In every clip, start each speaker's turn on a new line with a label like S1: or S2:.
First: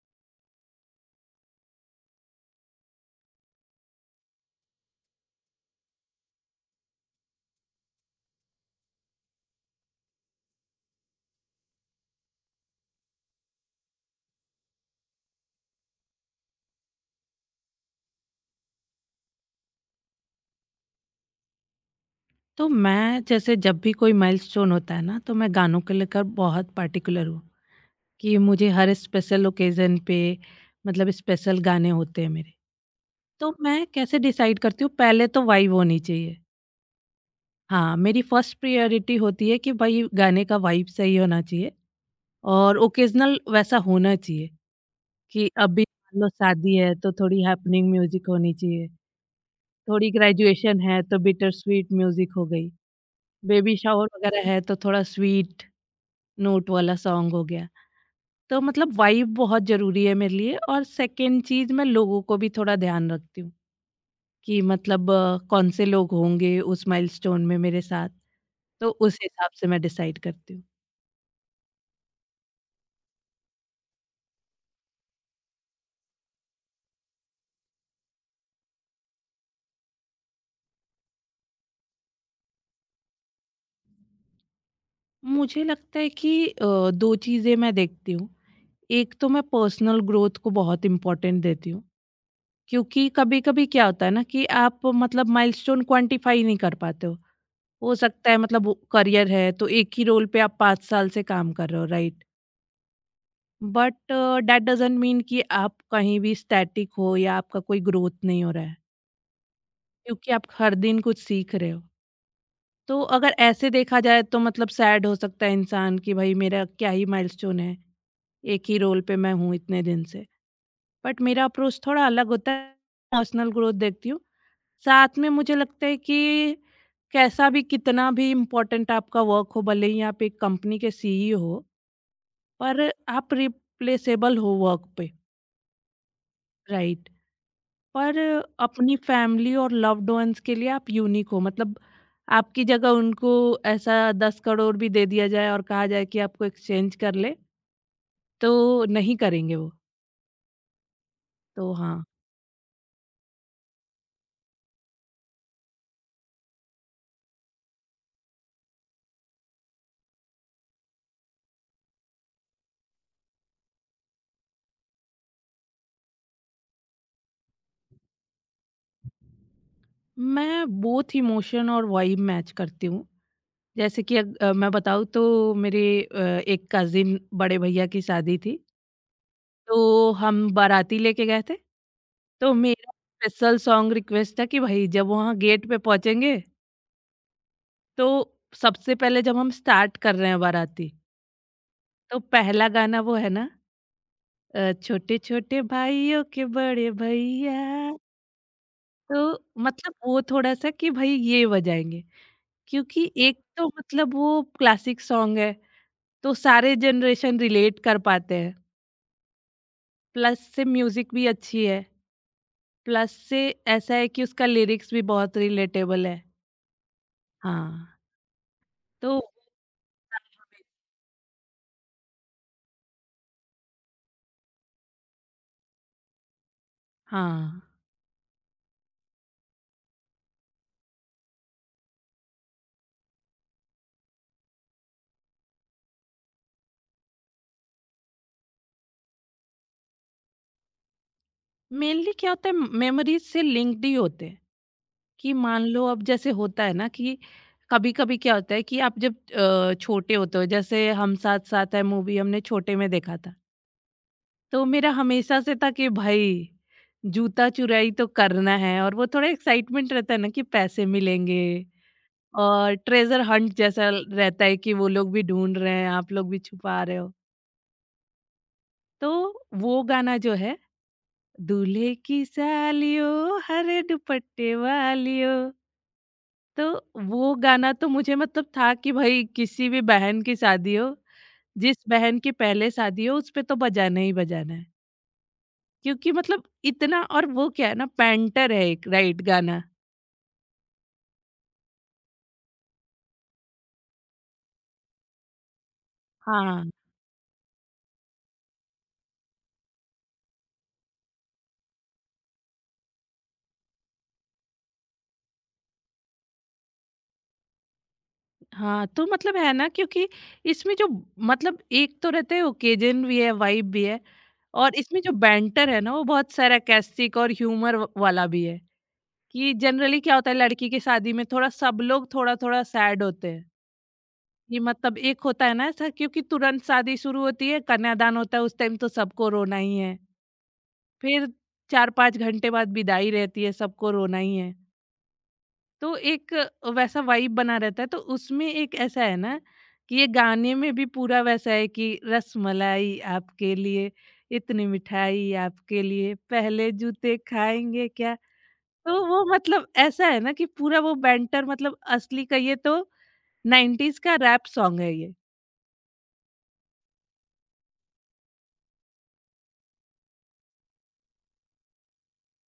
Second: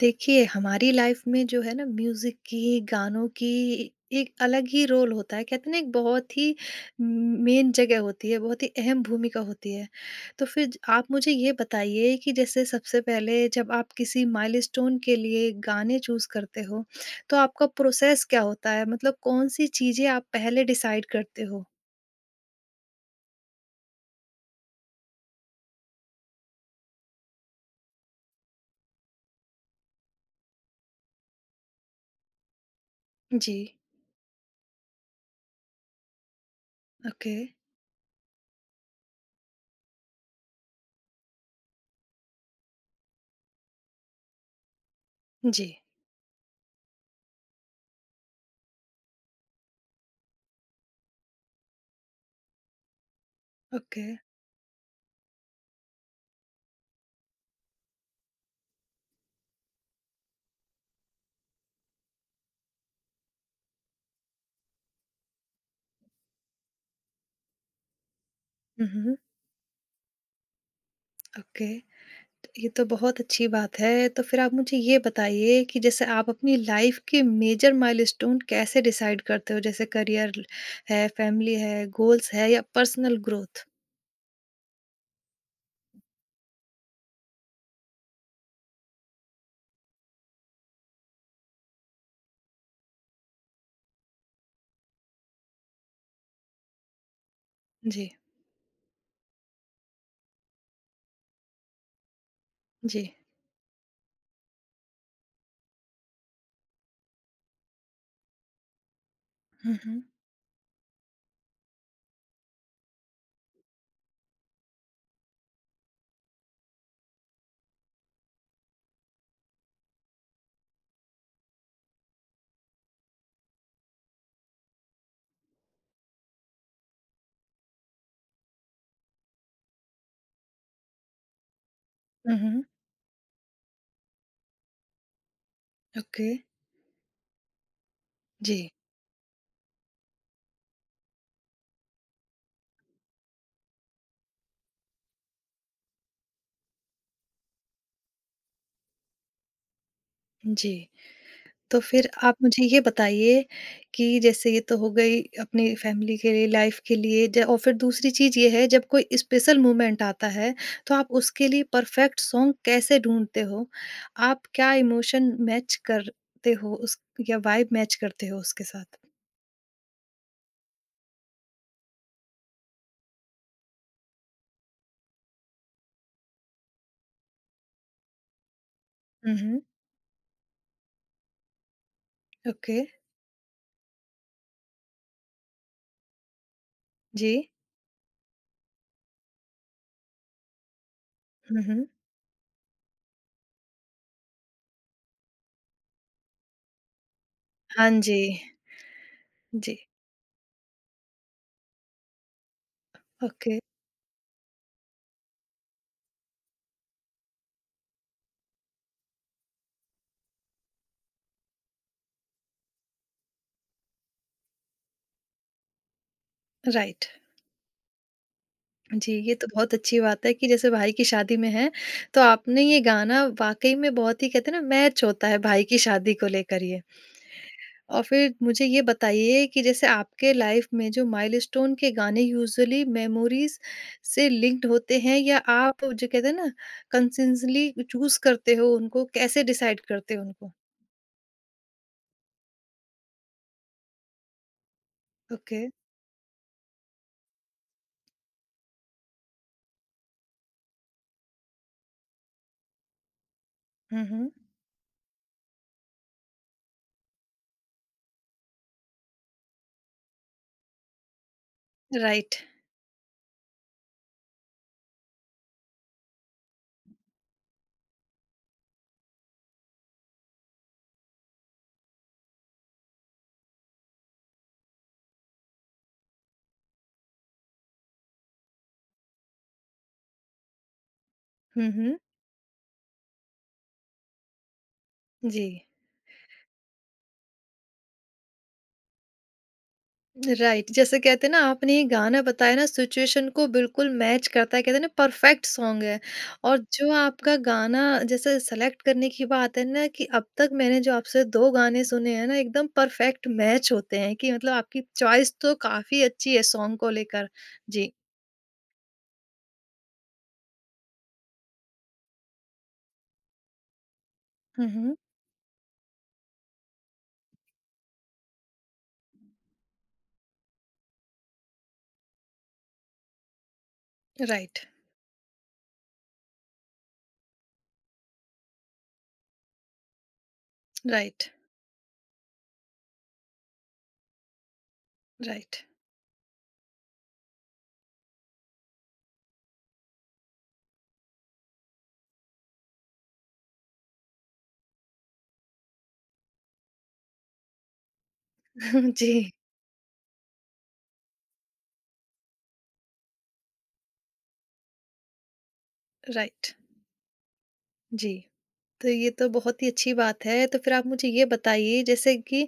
S1: देखिए, हमारी लाइफ में जो है ना म्यूज़िक की, गानों की एक अलग ही रोल होता है। कहते हैं ना एक बहुत ही मेन जगह होती है, बहुत ही अहम भूमिका होती है। तो फिर ज आप मुझे ये बताइए कि जैसे सबसे पहले जब आप किसी माइलस्टोन के लिए गाने चूज़ करते हो, तो आपका प्रोसेस क्या होता है? मतलब कौन-सी चीज़ें आप पहले डिसाइड करते हो?
S2: तो मैं जैसे जब भी कोई माइलस्टोन होता है ना तो मैं गानों को लेकर बहुत पार्टिकुलर हूँ कि मुझे हर स्पेशल ओकेजन पे मतलब स्पेशल गाने होते हैं मेरे। तो
S1: जी,
S2: मैं कैसे डिसाइड करती हूँ पहले तो वाइब होनी चाहिए।
S1: ओके।
S2: हाँ मेरी फर्स्ट प्रायोरिटी होती है कि भाई गाने का वाइब सही होना चाहिए और ओकेजनल वैसा होना चाहिए कि
S1: जी,
S2: अभी मान लो शादी है तो थोड़ी हैपनिंग म्यूजिक होनी चाहिए। थोड़ी ग्रेजुएशन है तो बिटर स्वीट म्यूजिक हो गई, बेबी शावर
S1: ओके।
S2: वगैरह है तो थोड़ा स्वीट नोट वाला सॉन्ग हो गया। तो मतलब वाइब बहुत ज़रूरी है मेरे लिए और सेकंड चीज़ मैं लोगों को भी थोड़ा ध्यान रखती हूँ कि मतलब कौन से लोग होंगे उस माइलस्टोन में मेरे साथ,
S1: हुँ,
S2: तो
S1: हुँ,
S2: उस हिसाब से मैं डिसाइड करती हूँ।
S1: ओके। ये तो बहुत अच्छी बात है। तो फिर आप मुझे ये बताइए कि जैसे आप अपनी लाइफ़ के मेजर माइलस्टोन कैसे डिसाइड करते हो? जैसे करियर है, फैमिली है, गोल्स है या पर्सनल ग्रोथ?
S2: मुझे लगता है कि 2 चीज़ें मैं देखती हूँ, एक तो मैं पर्सनल ग्रोथ को बहुत इम्पोर्टेंट देती हूँ। क्योंकि कभी-कभी क्या होता है ना कि आप मतलब माइलस्टोन क्वांटिफाई नहीं कर पाते हो। हो
S1: जी,
S2: सकता है मतलब वो करियर है तो एक ही रोल पे आप 5 साल से काम कर रहे हो राइट?
S1: जी।
S2: बट दैट डज़न्ट मीन कि आप कहीं भी स्टैटिक हो या आपका कोई ग्रोथ नहीं हो रहा है,
S1: हुँ, हुँ।
S2: क्योंकि आप हर दिन कुछ सीख रहे हो। तो अगर ऐसे देखा जाए तो मतलब सैड हो सकता है इंसान कि भाई मेरा क्या ही माइलस्टोन है, एक ही रोल पे मैं हूँ इतने दिन से। बट मेरा अप्रोच थोड़ा अलग होता है, पर्सनल ग्रोथ देखती हूँ। साथ में मुझे लगता है कि कैसा भी कितना भी इम्पोर्टेंट आपका वर्क हो भले ही आप एक कंपनी के सीईओ हो
S1: हुँ, हुँ।
S2: पर आप रिप्लेसेबल हो वर्क पे
S1: ओके।
S2: राइट पर
S1: जी,
S2: अपनी फैमिली और लव्ड वंस के लिए आप यूनिक हो मतलब आपकी जगह उनको ऐसा 10 करोड़ भी दे दिया जाए और कहा जाए कि आपको एक्सचेंज कर ले तो नहीं करेंगे वो
S1: जी।
S2: तो
S1: तो
S2: हाँ।
S1: फिर आप मुझे ये बताइए कि जैसे ये तो हो गई अपनी फैमिली के लिए, लाइफ के लिए ज और फिर दूसरी चीज़ ये है जब कोई स्पेशल मोमेंट आता है, तो आप उसके लिए परफेक्ट सॉन्ग कैसे ढूँढते हो? आप क्या इमोशन मैच करते हो उस या वाइब मैच करते हो उसके साथ?
S2: मैं बोथ इमोशन और वाइब मैच करती हूँ जैसे कि मैं बताऊँ तो मेरे एक कज़िन बड़े भैया की शादी थी,
S1: हुँ, हुँ।
S2: तो हम बाराती लेके गए थे। तो
S1: ओके।
S2: मेरा स्पेशल सॉन्ग रिक्वेस्ट था कि भई जब वहाँ गेट पे पहुँचेंगे,
S1: जी।
S2: तो सबसे पहले जब हम स्टार्ट कर रहे हैं बाराती,
S1: हुँ, हुँ।
S2: तो पहला गाना वो है ना छोटे-छोटे भाइयों के बड़े भैया,
S1: हाँ जी।
S2: तो
S1: जी।
S2: मतलब वो थोड़ा-सा कि भई ये बजाएँगे। क्योंकि एक
S1: ओके,
S2: तो मतलब वो क्लासिक सॉन्ग है, तो सारे जनरेशन रिलेट कर पाते हैं। प्लस से म्यूजिक भी अच्छी है, प्लस से ऐसा है कि उसका लिरिक्स भी बहुत रिलेटेबल है।
S1: राइट।
S2: हाँ। तो
S1: जी, ये तो बहुत अच्छी बात है कि जैसे भाई की शादी में हैं, तो आपने ये गाना वाक़ई में बहुत ही कहते हैं ना मैच होता है भाई की शादी को लेकर ये।
S2: हाँ,
S1: और फिर मुझे ये बताइए कि जैसे आपके लाइफ़ में जो माइलस्टोन के गाने यूज़ुअली मेमोरीज़ से लिंक्ड होते हैं या आप जो कहते हैं ना कंसिस्टेंटली चूज़ करते हो उनको, कैसे डिसाइड करते हो उनको?
S2: मेनली क्या होता है मेमोरीज़ से लिंक्ड ही होते हैं, कि
S1: ओके।
S2: मान लो अब जैसे होता है ना कि कभी-कभी क्या होता है कि आप जब छोटे होते हो जैसे हम साथ-साथ है मूवी हमने छोटे में देखा था।
S1: हुँ, हुँ।
S2: तो मेरा हमेशा से था कि भाई जूता चुराई तो करना है और वो थोड़ा एक्साइटमेंट रहता है ना कि पैसे मिलेंगे
S1: राइट।
S2: और ट्रेजर हंट जैसा रहता है कि वो लोग भी ढूंढ रहे हैं आप लोग भी छुपा रहे हो तो वो गाना जो है दूल्हे की सालियो हरे दुपट्टे वालियो। तो वो गाना तो मुझे मतलब था कि भाई किसी भी बहन की शादी हो
S1: हुँ,
S2: जिस
S1: हुँ।
S2: बहन की पहले शादी हो उस पे तो बजाना ही बजाना है
S1: जी।
S2: क्योंकि मतलब इतना और वो क्या है ना पैंटर है एक राइट गाना
S1: राइट, जैसे कहते हैं ना आपने ये गाना बताया ना सिचुएशन को बिल्कुल मैच करता है कहते हैं ना परफेक्ट सॉन्ग है और
S2: हाँ।
S1: जो आपका गाना जैसे सेलेक्ट करने की बात है ना कि अब तक मैंने जो आपसे दो गाने सुने हैं ना एकदम परफेक्ट मैच होते हैं कि मतलब आपकी चॉइस तो काफी अच्छी है सॉन्ग को लेकर। जी।
S2: हाँ, तो मतलब है ना क्योंकि इसमें जो मतलब एक तो रहता है ओकेजन भी है, वाइब भी है और
S1: हम्म।
S2: इसमें जो बैंटर है ना वो बहुत सरकास्टिक और ह्यूमर व वाला भी है, कि जनरली क्या होता है लड़की की शादी में थोड़ा सब लोग थोड़ा-थोड़ा सैड होते हैं। ये
S1: राइट,
S2: मतलब एक होता है ना ऐसा क्योंकि तुरंत शादी शुरू होती है, कन्यादान होता है उस टाइम तो सबको रोना ही है। फिर
S1: राइट,
S2: 4-5 घंटे बाद विदाई रहती है, सबको रोना ही है।
S1: राइट।
S2: तो एक वैसा वाइब बना रहता है तो उसमें एक ऐसा है ना कि ये गाने में भी पूरा वैसा है कि रसमलाई आपके लिए इतनी मिठाई आपके लिए पहले जूते खाएंगे क्या। तो
S1: जी।
S2: वो मतलब ऐसा है ना कि पूरा वो बैंटर मतलब असली कहिए तो 90s का रैप सॉन्ग है ये।
S1: राइट। जी। तो ये तो बहुत ही अच्छी बात है। तो फिर आप मुझे ये बताइए जैसे कि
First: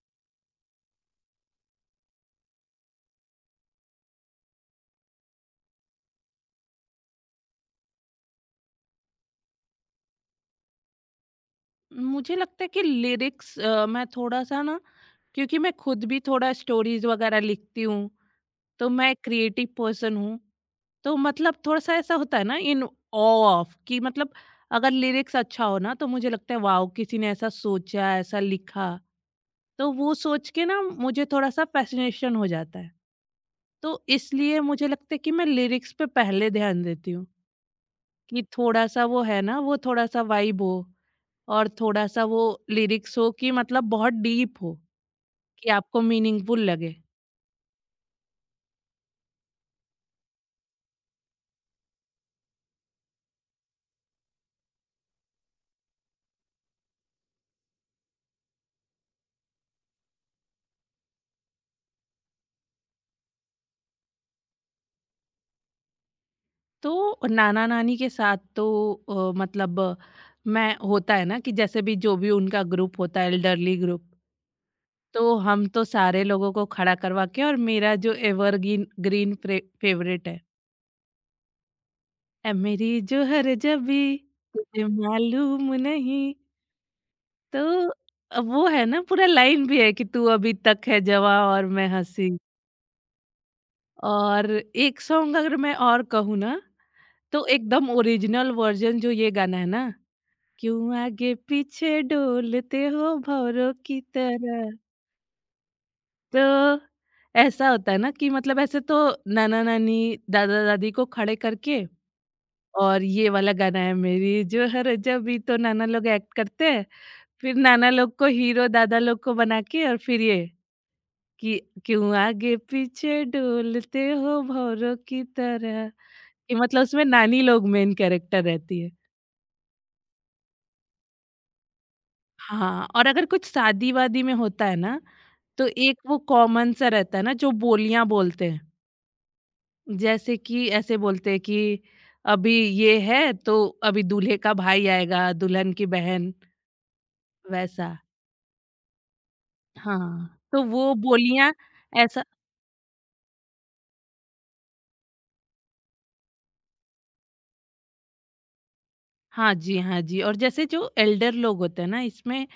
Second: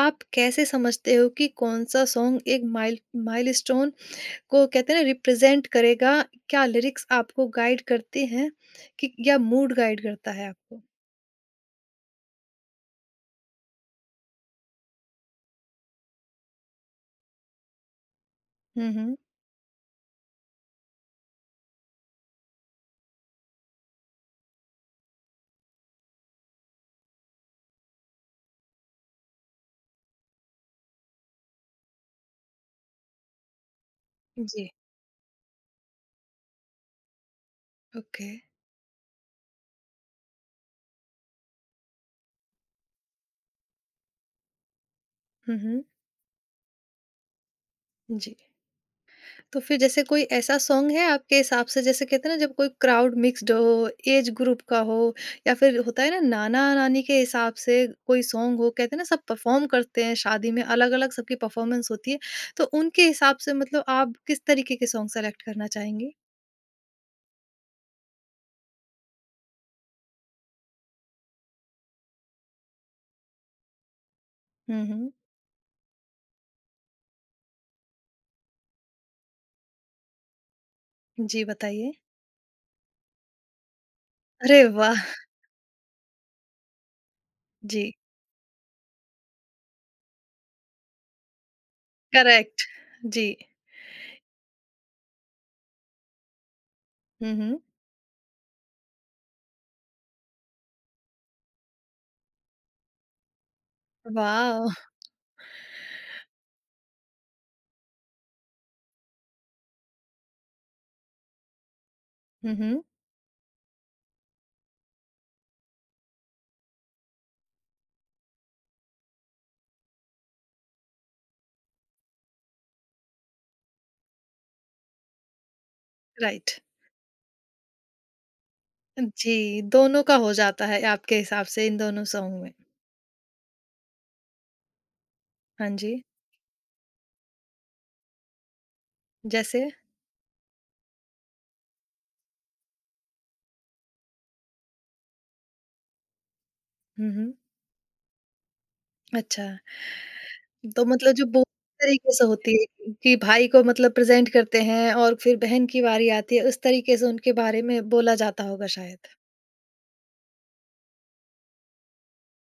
S1: आप कैसे समझते हो कि कौन-सा सॉन्ग एक माइलस्टोन को कहते हैं ना रिप्रेज़ेंट करेगा? क्या लिरिक्स आपको गाइड करते हैं कि या मूड गाइड करता है आपको?
S2: मुझे लगता है कि लिरिक्स मैं थोड़ा सा ना क्योंकि मैं खुद भी थोड़ा स्टोरीज वगैरह लिखती हूँ, तो
S1: हुँ,
S2: मैं
S1: हुँ।
S2: क्रिएटिव पर्सन हूँ। तो मतलब थोड़ा-सा ऐसा होता है ना इन ऑ ऑफ कि मतलब अगर लिरिक्स अच्छा हो ना तो मुझे लगता है वॉव! किसी ने ऐसा सोचा, ऐसा लिखा। तो वो सोच के ना मुझे थोड़ा-सा फ़ैसिनेशन हो जाता है। तो इसलिए
S1: जी।
S2: मुझे लगता है कि मैं लिरिक्स पे पहले ध्यान देती हूँ
S1: ओके।
S2: कि थोड़ा-सा वो है ना, वो थोड़ा-सा वाइब हो और थोड़ा-सा वो लिरिक्स हो कि मतलब बहुत डीप हो।
S1: हुँ,
S2: कि
S1: हुँ।
S2: आपको मीनिंगफुल लगे।
S1: जी। तो फिर जैसे कोई ऐसा सॉन्ग है आपके हिसाब से जैसे कहते हैं ना जब कोई क्राउड मिक्स्ड हो, एज ग्रुप का हो या फिर होता है ना नाना-नानी के हिसाब से कोई सॉन्ग हो कहते हैं ना सब परफ़ॉर्म करते हैं शादी में अलग-अलग सबकी परफ़ॉर्मेंस होती है। तो उनके हिसाब से मतलब आप किस तरीके के सॉन्ग सेलेक्ट करना चाहेंगे?
S2: तो नाना-नानी के साथ तो मतलब मैं होता है ना कि जैसे भी जो भी उनका ग्रुप होता है एल्डरली ग्रुप,
S1: हुँ, हुँ।
S2: तो हम तो सारे लोगों को खड़ा करवा के और मेरा जो एवरग्रीन ग्रीन फ्रे फेवरेट है,
S1: जी, बताइए।
S2: "ऐ मेरी जोहर जबी
S1: अरे
S2: तुझे
S1: वाह!
S2: मालूम नहीं"। तो
S1: जी,
S2: वो है ना पूरा लाइन भी है कि "तू अभी तक है जवां और मैं हँसी"।
S1: करेक्ट। जी।
S2: और एक सॉन्ग अगर मैं और कहूँ ना
S1: हुँ,
S2: तो
S1: हुँ।
S2: एकदम ओरिजिनल वर्जन जो ये गाना है ना क्यों आगे पीछे डोलते हो भौरों की तरह।
S1: वॉव!
S2: तो ऐसा होता है ना कि मतलब ऐसे तो नाना नानी दादा दादी को खड़े करके
S1: हुँ, हुँ।
S2: और ये वाला गाना है मेरी जो हर जब भी तो नाना लोग एक्ट करते हैं फिर नाना लोग को हीरो दादा लोग को बना के और फिर ये कि क्यों आगे पीछे डोलते हो भौरों की तरह कि
S1: राइट।
S2: मतलब उसमें नानी लोग मेन कैरेक्टर रहती है।
S1: जी, दोनों का हो जाता है आपके हिसाब से इन दोनों सॉन्ग में।
S2: हाँ, और अगर कुछ शादी-वादी में होता है ना, तो
S1: हाँ जी,
S2: एक वो कॉमन सा रहता है ना जो बोलियाँ बोलते हैं।
S1: जैसे?
S2: जैसे कि ऐसे बोलते हैं कि अभी ये है तो अभी दूल्हे का भाई आएगा, दुल्हन की बहन
S1: हुँ, हुँ।
S2: वैसा।
S1: अच्छा,
S2: हाँ, तो
S1: तो
S2: वो
S1: मतलब जो बहुत
S2: बोलियाँ
S1: तरीके
S2: ऐसा
S1: से होती है कि भाई को मतलब प्रेज़ेंट करते हैं और फिर बहन की बारी आती है, उस तरीके से उनके बारे में बोला जाता होगा शायद।
S2: हाँ जी, हाँ जी और जैसे जो एल्डर लोग होते हैं ना इसमें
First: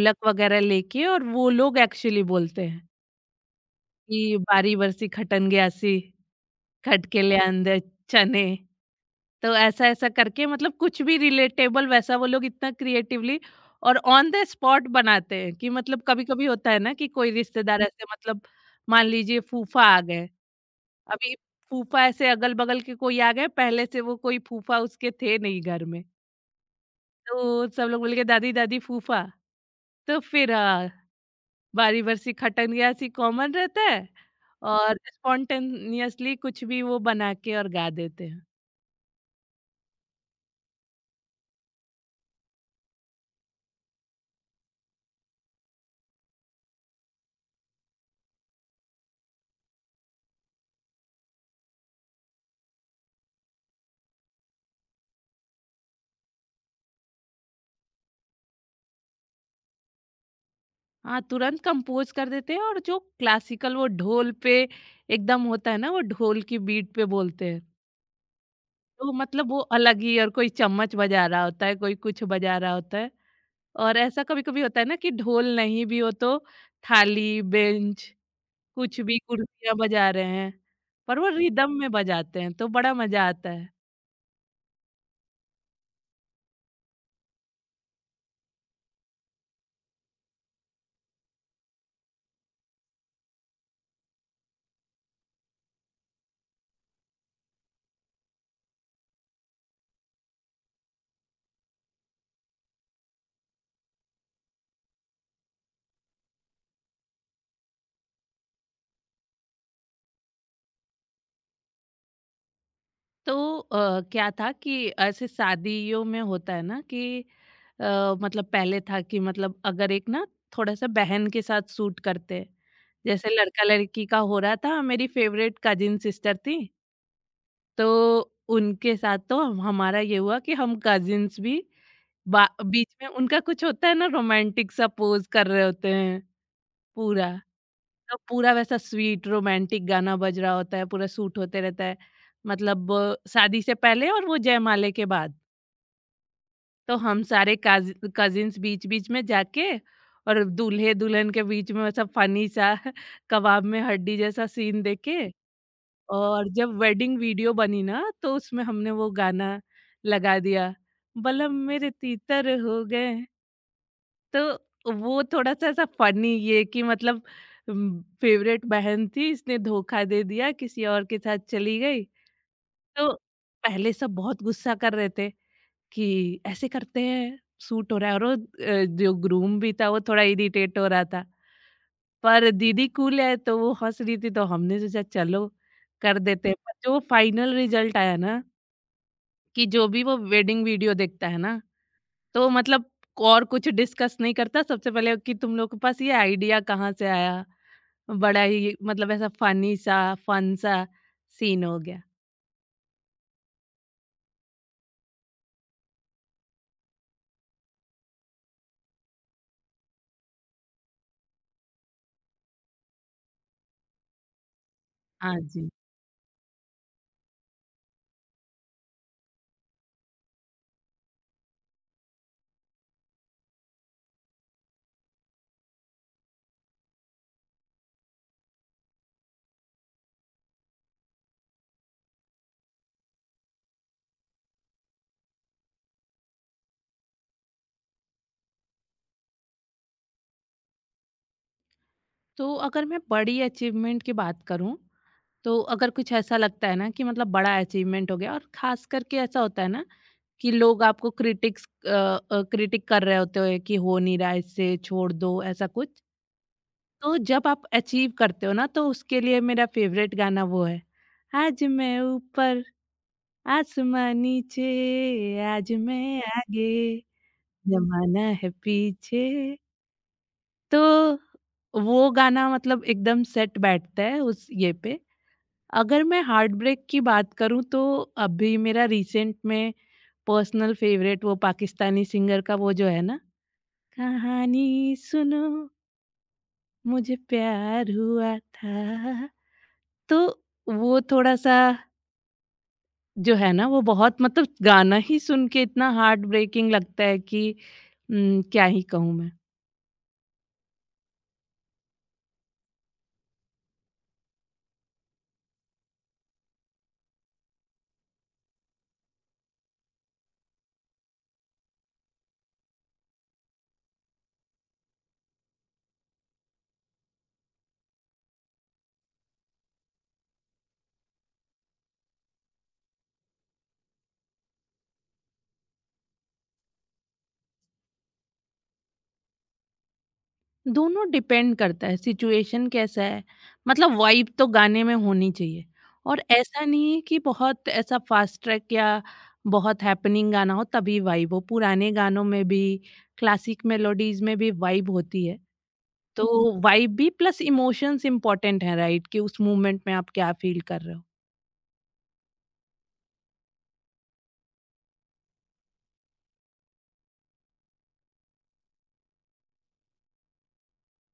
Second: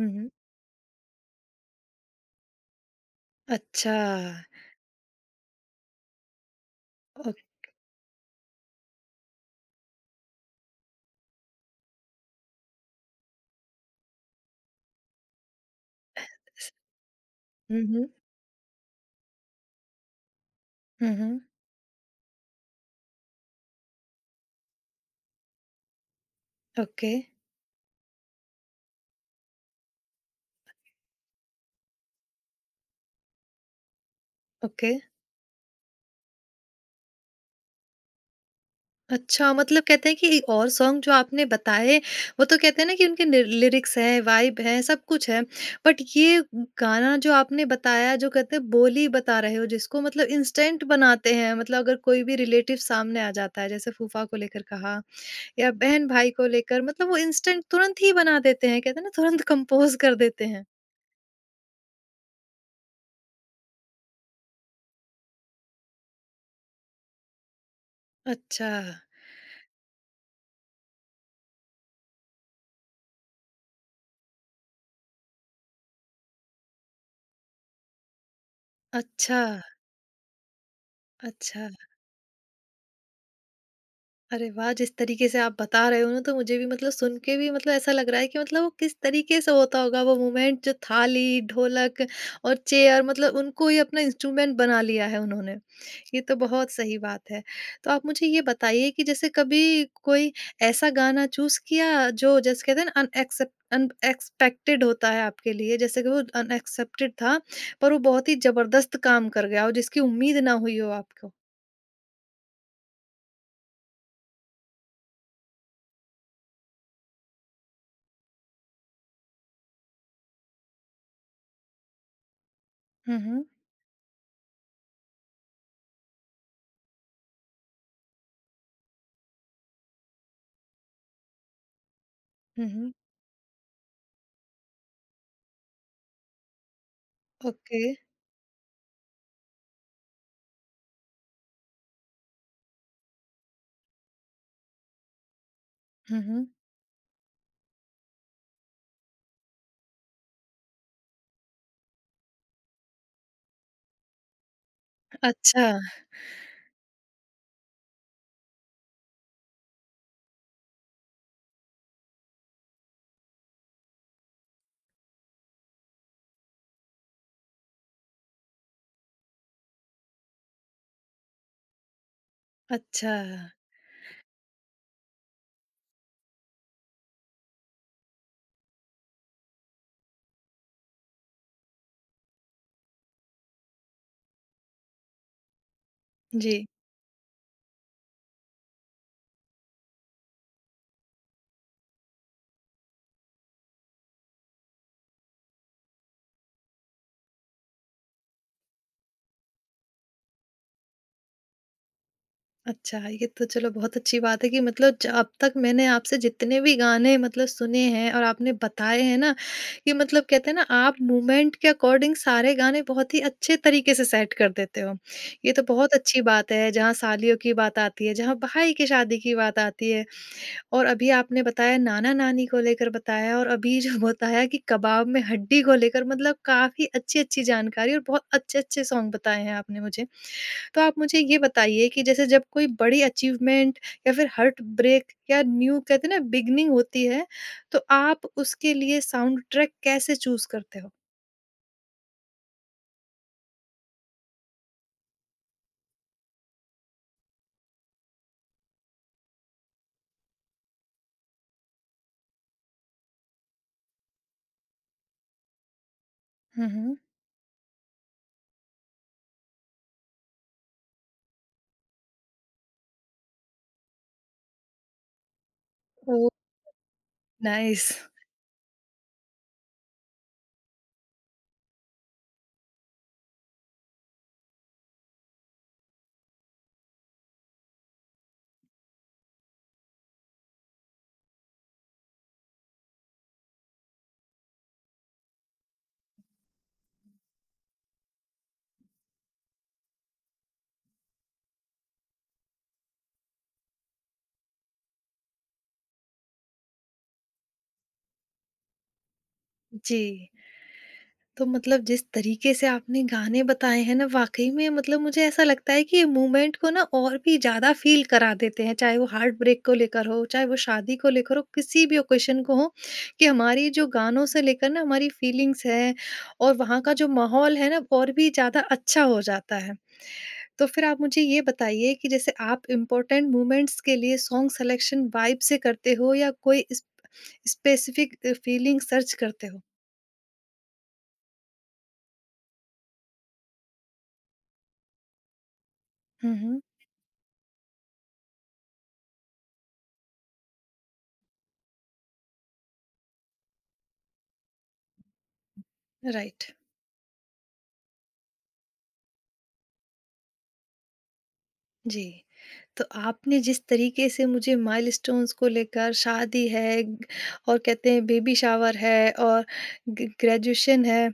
S1: हुँ, हुँ।
S2: वगैरह लेके और वो लोग एक्चुअली बोलते हैं
S1: अच्छा।
S2: कि "बारी बरसी खटन गयासी।" खटकेले
S1: ओक
S2: अंदर चने। तो ऐसा ऐसा करके मतलब कुछ भी रिलेटेबल वैसा वो लोग इतना क्रिएटिवली और ऑन द स्पॉट बनाते हैं कि मतलब कभी कभी होता
S1: स
S2: है ना कि कोई रिश्तेदार
S1: हुँ,
S2: ऐसे
S1: हुँ।
S2: मतलब मान लीजिए फूफा आ गए
S1: हुँ,
S2: अभी
S1: हुँ।
S2: फूफा ऐसे अगल बगल के कोई आ गए पहले से वो कोई फूफा उसके थे नहीं घर में
S1: ओके,
S2: तो सब लोग बोल के दादी दादी फूफा तो फिर बारी बरसी खटनियासी कॉमन रहता है
S1: ओके।
S2: और स्पॉन्टेनियसली कुछ भी वो बना के और गा देते हैं।
S1: अच्छा, मतलब कहते हैं कि और सॉन्ग जो आपने बताए, वो तो कहते हैं ना कि उनके नि लिरिक्स हैं, वाइब है, सब कुछ है। बट ये गाना जो आपने बताया, जो कहते हैं बोली बता रहे हो जिसको मतलब इंस्टेंट बनाते हैं, मतलब अगर कोई भी रिलेटिव सामने आ जाता है, जैसे फूफा को लेकर कहा या बहन-भाई को लेकर, मतलब वो इंस्टेंट तुरंत ही बना देते हैं, कहते हैं ना तुरंत कंपोज़ कर देते हैं।
S2: हाँ तुरंत कंपोज कर देते हैं और जो क्लासिकल वो ढोल पे एकदम होता है ना वो ढोल की बीट पे बोलते हैं
S1: अच्छा,
S2: तो मतलब वो अलग ही और कोई चम्मच बजा रहा होता है कोई कुछ बजा रहा होता है और ऐसा कभी कभी होता है ना कि ढोल नहीं भी हो तो थाली बेंच कुछ भी
S1: अच्छा,
S2: कुर्सियाँ बजा रहे हैं पर वो
S1: अच्छा।
S2: रिदम में बजाते हैं तो बड़ा मजा आता है।
S1: अरे वाह! जिस तरीके से आप बता रहे हो ना, तो मुझे भी मतलब सुन के भी मतलब ऐसा लग रहा है कि मतलब वो किस तरीके से होता होगा वो मोमेंट जो थाली, ढोलक और चेयर मतलब उनको ही अपना इंस्ट्रूमेंट बना लिया है उन्होंने। ये तो बहुत सही बात है। तो आप मुझे ये बताइए कि जैसे कभी कोई ऐसा गाना चूज़ किया जो जैसे कहते हैं ना अनएक्सेप अनएक्सपेक्टेड होता है आपके लिए जैसे कि वो अनएक्सेप्टेड था, पर वो बहुत ही ज़बरदस्त काम कर गया हो जिसकी उम्मीद ना हुई हो आपको?
S2: तो क्या था कि ऐसे शादियों में होता है ना कि मतलब पहले था कि मतलब अगर एक ना थोड़ा सा बहन के साथ सूट करते हैं।
S1: हुँ,
S2: जैसे
S1: हुँ।
S2: लड़का लड़की का हो रहा था मेरी फेवरेट कजिन सिस्टर थी तो उनके साथ तो हम हमारा ये हुआ कि हम कजिन्स भी
S1: हुँ, हुँ।
S2: बीच में उनका कुछ होता है ना रोमांटिक सा पोज कर रहे होते हैं पूरा।
S1: ओके।
S2: तो पूरा वैसा स्वीट रोमांटिक गाना बज रहा होता है, पूरा सूट होते रहता है। मतलब शादी से पहले और वो जयमाले के बाद।
S1: हुँ, हुँ।
S2: तो हम सारे काज़ कज़िन्स बीच-बीच में जाके और दूल्हे-दुल्हन के बीच में वैसा फ़नी सा कबाब में हड्डी जैसा सीन देके
S1: अच्छा,
S2: और जब वेडिंग वीडियो बनी ना तो उसमें हमने वो गाना लगा दिया, बलम मेरे तीतर हो गए। तो वो थोड़ा-सा ऐसा फ़नी ये कि मतलब फेवरेट बहन थी इसने धोखा दे दिया किसी और के साथ चली गई। तो
S1: अच्छा।
S2: पहले सब बहुत गुस्सा कर रहे थे कि ऐसे करते हैं, सूट हो रहा है और वो जो ग्रूम भी था वो थोड़ा इरिटेट हो रहा था। पर दीदी कूल है तो वो हँस रही थी तो हमने सोचा चलो कर देते हैं।
S1: जी,
S2: पर जो फाइनल रिज़ल्ट आया ना कि जो भी वो वेडिंग वीडियो देखता है ना, तो मतलब और कुछ डिस्कस नहीं करता, सबसे पहले कि तुम लोग के पास ये आइडिया कहाँ से आया? बड़ा ही मतलब ऐसा फनी सा, फन सा सीन हो गया।
S1: अच्छा ये तो चलो बहुत अच्छी बात है कि मतलब ज अब तक मैंने आपसे जितने भी गाने मतलब सुने हैं और आपने बताए हैं ना, कि मतलब कहते हैं ना आप मूवमेंट के अकॉर्डिंग सारे गाने बहुत ही अच्छे तरीके से सेट कर देते हो।
S2: हाँ
S1: ये तो
S2: जी।
S1: बहुत अच्छी बात है जहाँ सालियों की बात आती है, जहाँ भाई की शादी की बात आती है और अभी आपने बताया नाना-नानी को लेकर बताया और अभी जो बताया कि कबाब में हड्डी को लेकर मतलब काफ़ी अच्छी-अच्छी जानकारी और बहुत अच्छे-अच्छे सॉन्ग बताए हैं आपने मुझे। तो आप मुझे ये बताइए कि जैसे जब कोई बड़ी अचीवमेंट या फिर हर्ट ब्रेक या न्यू कहते हैं ना बिगनिंग होती है, तो आप उसके लिए साउंड ट्रैक कैसे चूज़ करते हो?
S2: तो अगर मैं बड़ी अचीवमेंट की बात करूँ, तो अगर कुछ ऐसा लगता है ना कि मतलब बड़ा अचीवमेंट हो गया और ख़ास करके ऐसा होता है ना कि लोग आपको क्रिटिक कर रहे होते हैं कि हो नहीं रहा है इससे, छोड़ दो, ऐसा कुछ?
S1: हुँ, हुँ।
S2: तो जब आप अचीव करते हो ना तो उसके लिए मेरा फेवरेट गाना वो है, आज मैं ऊपर आसमां नीचे, आज मैं
S1: ओह!
S2: आगे
S1: नाइस।
S2: ज़माना है पीछे। तो वो गाना मतलब एकदम सेट बैठता है उस ये पे। अगर मैं हार्ट ब्रेक की बात करूँ तो अभी मेरा रिसेंट में पर्सनल फेवरेट वो पाकिस्तानी सिंगर का वो जो है ना कहानी सुनो मुझे प्यार हुआ था। तो वो थोड़ा सा जो है ना वो बहुत मतलब गाना ही सुन के इतना हार्ट ब्रेकिंग लगता है कि क्या ही कहूँ मैं।
S1: जी। तो मतलब जिस तरीके से आपने गाने बताए हैं ना वाकई में मतलब मुझे ऐसा लगता है कि ये मूवमेंट को ना और भी ज्यादा फील करा देते हैं चाहे वो हार्ट ब्रेक को लेकर हो चाहे वो शादी को लेकर हो किसी भी ओकेशन को हो कि हमारी जो गानों से लेकर ना हमारी फीलिंग्स है और वहाँ का जो माहौल है ना और भी ज्यादा अच्छा हो जाता है। तो फिर आप मुझे ये बताइए कि जैसे आप इम्पोर्टेंट मूवमेंट्स के लिए सॉन्ग सिलेक्शन वाइब से करते हो या कोई स्पेसिफिक फीलिंग सर्च करते हो?
S2: दोनों डिपेंड करता है सिचुएशन कैसा है मतलब वाइब तो गाने में होनी चाहिए और
S1: हम्म।
S2: ऐसा नहीं है कि बहुत ऐसा फास्ट ट्रैक या बहुत हैपनिंग गाना हो तभी वाइब हो पुराने गानों में भी क्लासिक मेलोडीज में भी वाइब होती है।
S1: राइट।
S2: तो वाइब भी प्लस इमोशंस इम्पोर्टेंट है राइट कि उस मोमेंट में आप क्या फील कर रहे हो
S1: जी। तो आपने जिस तरीके से मुझे माइलस्टोन्स को लेकर शादी है और कहते हैं बेबी शावर है और ग ग्रेजुएशन है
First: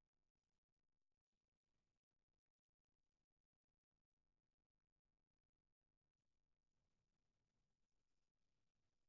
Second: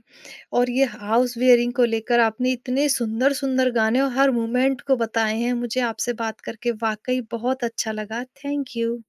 S1: और ये हाउस वेयरिंग को लेकर आपने इतने सुंदर-सुंदर गाने और हर मोमेंट को बताए हैं। मुझे आपसे बात करके वाक़ई बहुत अच्छा लगा। Thank you.